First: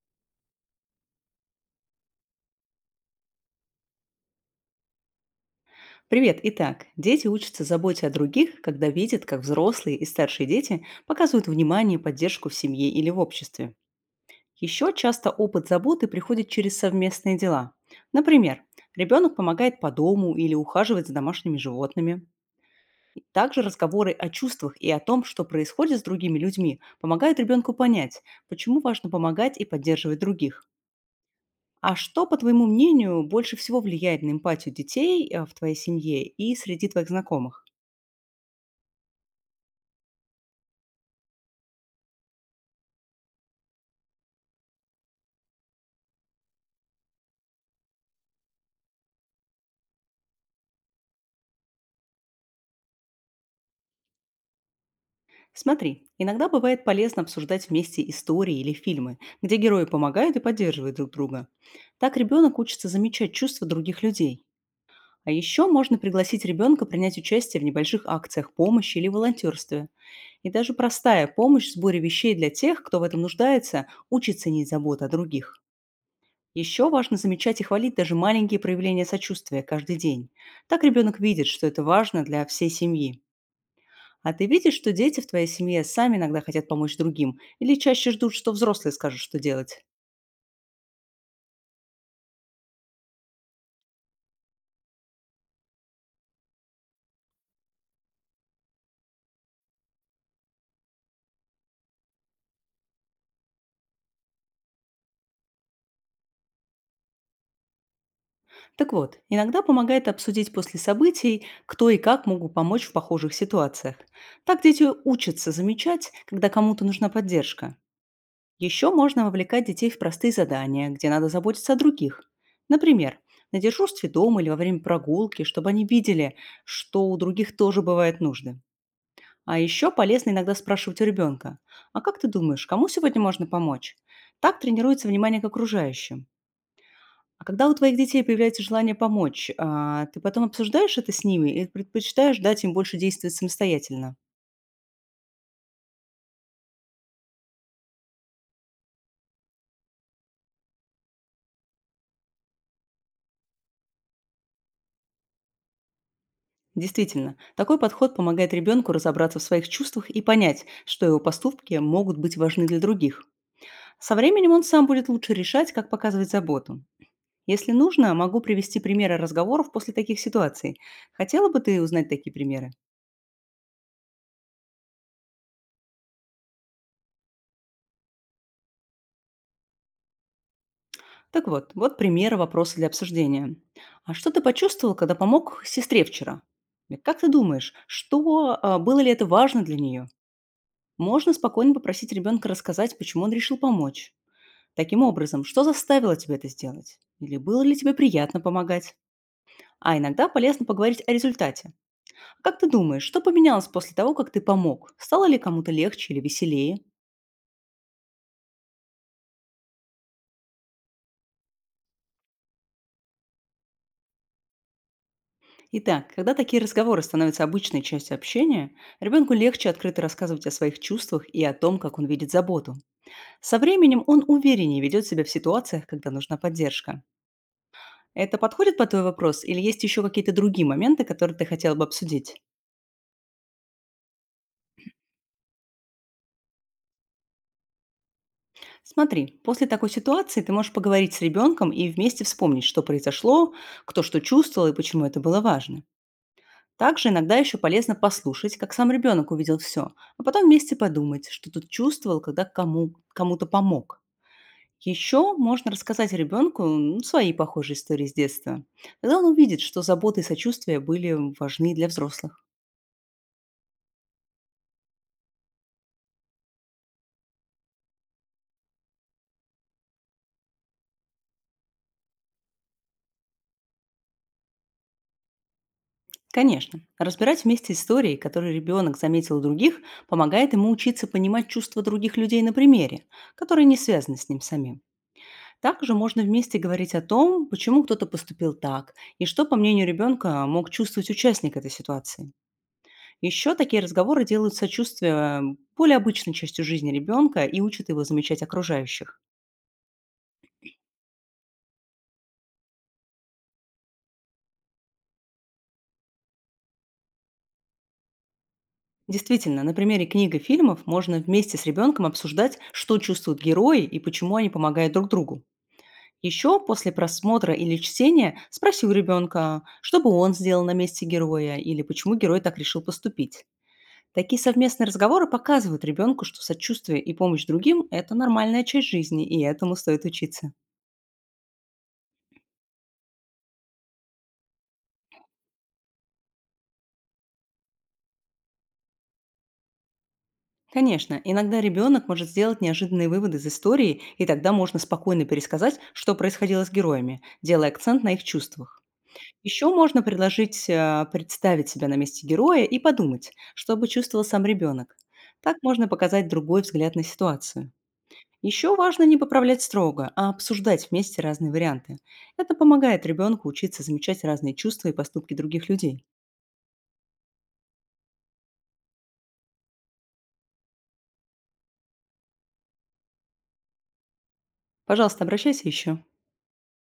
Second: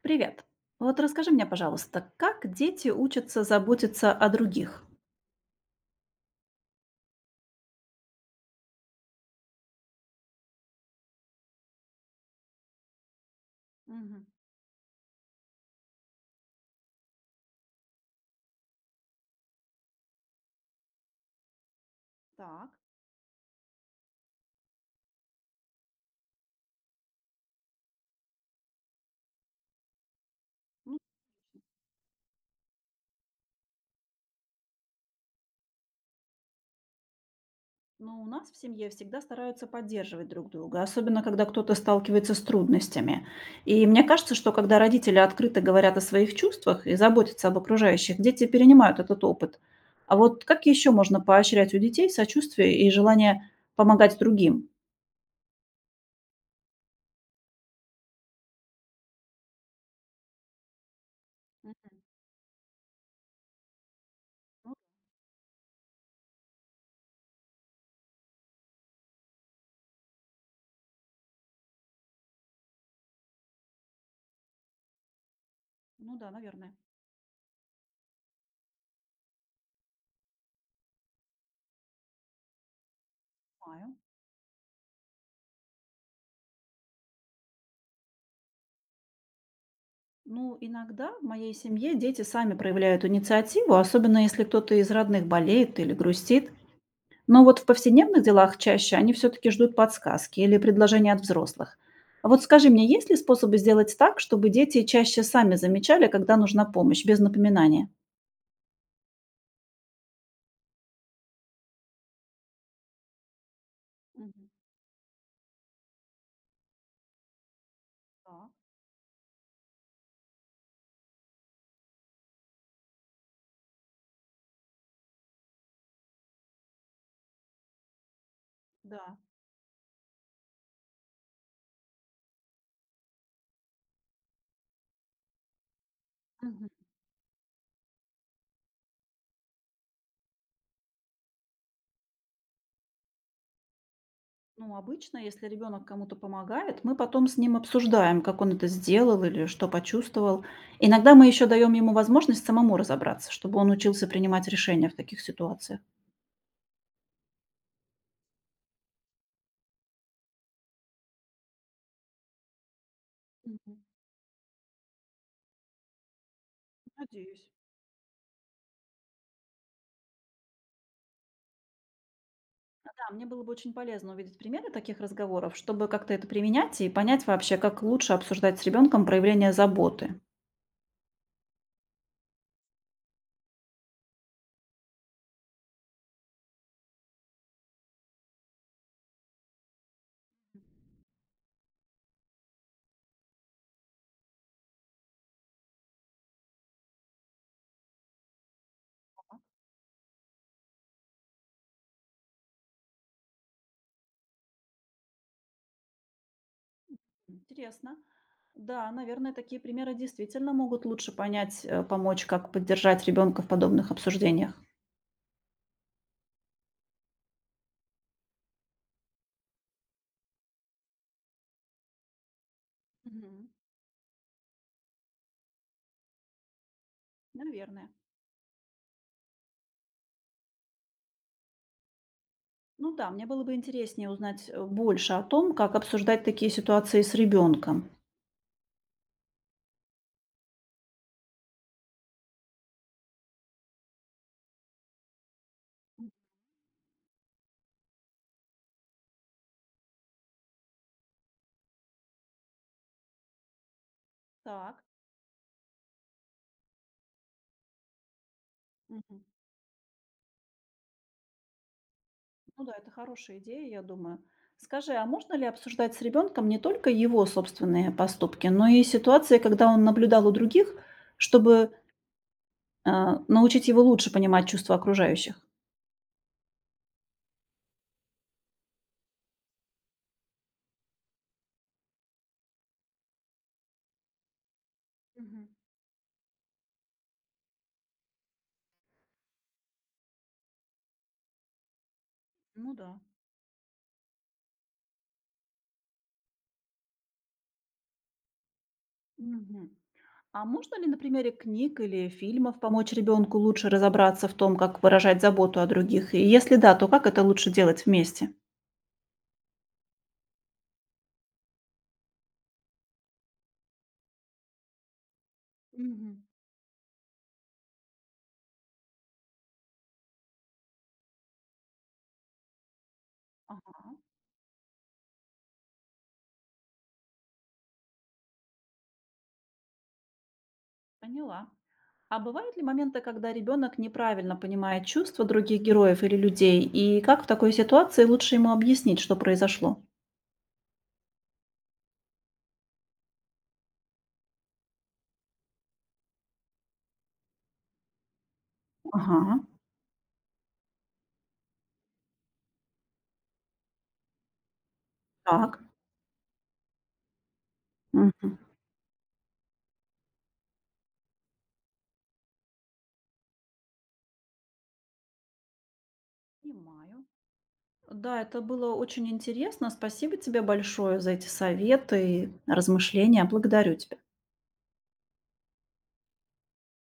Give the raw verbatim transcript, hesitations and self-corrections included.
Привет. Вот расскажи мне, пожалуйста, как дети учатся заботиться о других? Привет! Итак, дети учатся заботе о других, когда видят, как взрослые и старшие дети показывают внимание и поддержку в семье или в обществе. Мгм. Еще часто опыт заботы приходит через совместные дела. Например, ребенок помогает по дому или ухаживает за домашними животными. Так. И Также разговоры о чувствах и о том, что происходит с другими людьми, помогают ребенку понять, почему важно помогать и поддерживать других. Ну, А что, по твоему мнению, больше всего влияет на эмпатию детей э, в твоей семье и среди твоих знакомых? ну, у нас в семье всегда стараются поддерживать друг друга, особенно когда кто-то сталкивается с трудностями. И мне кажется, что когда родители открыто говорят о своих чувствах и заботятся об окружающих, дети перенимают этот опыт. А вот как еще можно поощрять у детей сочувствие и желание помогать другим? Смотри, иногда бывает полезно обсуждать вместе истории или фильмы, где герои помогают и поддерживают друг друга. Мгм. Так ребенок учится замечать чувства других людей. Ну, А еще можно пригласить ребенка принять участие в небольших акциях помощи или волонтерстве. И даже простая помощь в сборе вещей для тех, кто в этом нуждается, учит ценить заботу о других. ну да, наверное. Еще важно замечать и хвалить даже маленькие проявления сочувствия каждый день. Так ребенок видит, что это важно для всей семьи. Понимаю. А ты видишь, что дети в твоей семье сами иногда хотят помочь другим или чаще ждут, что взрослые скажут, что делать? Ну, иногда в моей семье дети сами проявляют инициативу, особенно если кто-то из родных болеет или грустит. Но вот в повседневных делах чаще они все-таки ждут подсказки или предложения от взрослых. А вот скажи мне, есть ли способы сделать так, чтобы дети чаще сами замечали, когда нужна помощь, без напоминания? Так вот, иногда помогает обсудить после событий, кто и как могут помочь в похожих ситуациях. Мгм. Так дети учатся замечать, когда кому-то нужна поддержка. Так, Еще можно вовлекать детей в простые задания, где надо заботиться о других. Например, на дежурстве дома или во время прогулки, чтобы они видели, что у других тоже бывают нужды. А еще полезно иногда спрашивать у ребенка, а как ты думаешь, кому сегодня можно помочь? Так тренируется внимание к окружающим. да. А когда у твоих детей появляется желание помочь, а, ты потом обсуждаешь это с ними или предпочитаешь дать им больше действовать самостоятельно? Ну, обычно, если ребенок кому-то помогает, мы потом с ним обсуждаем, как он это сделал или что почувствовал. Иногда мы еще даем ему возможность самому разобраться, чтобы он учился принимать решения в таких ситуациях. Действительно, такой подход помогает ребенку разобраться в своих чувствах и понять, что его поступки могут быть важны для других. Мгм. Со временем он сам будет лучше решать, как показывать заботу. Надеюсь. Если нужно, могу привести примеры разговоров после таких ситуаций. Хотела бы ты узнать такие примеры? А, да, мне было бы очень полезно увидеть примеры таких разговоров, чтобы как-то это применять и понять вообще, как лучше обсуждать с ребенком проявление заботы. Так вот, вот примеры вопроса для обсуждения. А что ты почувствовал, когда помог сестре вчера? И Как ты думаешь, что а, было ли это важно для нее? Можно спокойно попросить ребенка рассказать, почему он решил помочь. Таким образом, что заставило тебя это сделать? Или было ли тебе приятно помогать? А иногда полезно поговорить о результате. Как ты думаешь, что поменялось после того, как ты помог? Стало ли кому-то легче или веселее? Интересно. Да, наверное, такие примеры действительно могут лучше понять, э, помочь, как поддержать ребенка в подобных обсуждениях. Итак, когда такие разговоры становятся обычной частью общения, ребенку легче открыто рассказывать о своих чувствах и о том, как он видит заботу. Мгм. Со временем он увереннее ведет себя в ситуациях, когда нужна поддержка. Наверное. Это подходит под твой вопрос или есть еще какие-то другие моменты, которые ты хотела бы обсудить? Ну да, мне было бы интереснее узнать э, больше о том, как обсуждать такие ситуации с ребенком. Смотри, после такой ситуации ты можешь поговорить с ребенком и вместе вспомнить, что произошло, кто что чувствовал и почему это было важно. М, Также иногда еще полезно послушать, как сам ребенок увидел все, а потом вместе подумать, что тут чувствовал, когда кому, кому-то помог. так. Еще можно рассказать ребенку ну, свои похожие истории с детства. Тогда Мгм. он увидит, что заботы и сочувствие были важны для взрослых. Ну да, это хорошая идея, я думаю. Скажи, а можно ли обсуждать с ребенком не только его собственные поступки, но и ситуации, когда он наблюдал у других, чтобы а, научить его лучше понимать чувства окружающих? Конечно, разбирать вместе истории, которые ребенок заметил у других, помогает ему учиться понимать чувства других людей на примере, которые не связаны с ним самим. Мгм. Также можно вместе говорить о том, почему кто-то поступил так и что, по мнению ребенка, мог чувствовать участник этой ситуации. Ну да. Еще такие разговоры делают сочувствие м, более обычной частью жизни ребенка и учат его замечать окружающих. Мгм. А можно ли на примере книг или фильмов помочь ребенку лучше разобраться в том, как выражать заботу о других? И если да, то как это лучше делать вместе? Действительно, на примере книг и фильмов можно вместе с ребенком обсуждать, что чувствуют герои и почему они помогают друг другу. Мгм. Еще после просмотра или чтения спроси у ребенка, что бы он сделал на месте героя или почему герой так решил поступить. Ага, Такие совместные разговоры показывают ребенку, что сочувствие и помощь другим– это нормальная часть жизни, и этому стоит учиться. поняла. А бывают ли моменты, когда ребенок неправильно понимает чувства других героев или людей? И как в такой ситуации лучше ему объяснить, что произошло? Конечно, иногда ребенок может сделать неожиданные выводы из истории, и тогда можно спокойно пересказать, что происходило с героями, делая акцент на их чувствах. Ага, Еще можно предложить э, представить себя на месте героя и подумать, что бы чувствовал сам ребенок. Так так. можно показать другой взгляд на ситуацию. Мгм. Еще важно не поправлять строго, а обсуждать вместе разные варианты. Это помогает ребенку учиться замечать разные чувства и поступки других людей. Понимаю. Да, это было очень интересно. Спасибо тебе большое за эти советы и размышления. Благодарю тебя. Пожалуйста, обращайся еще.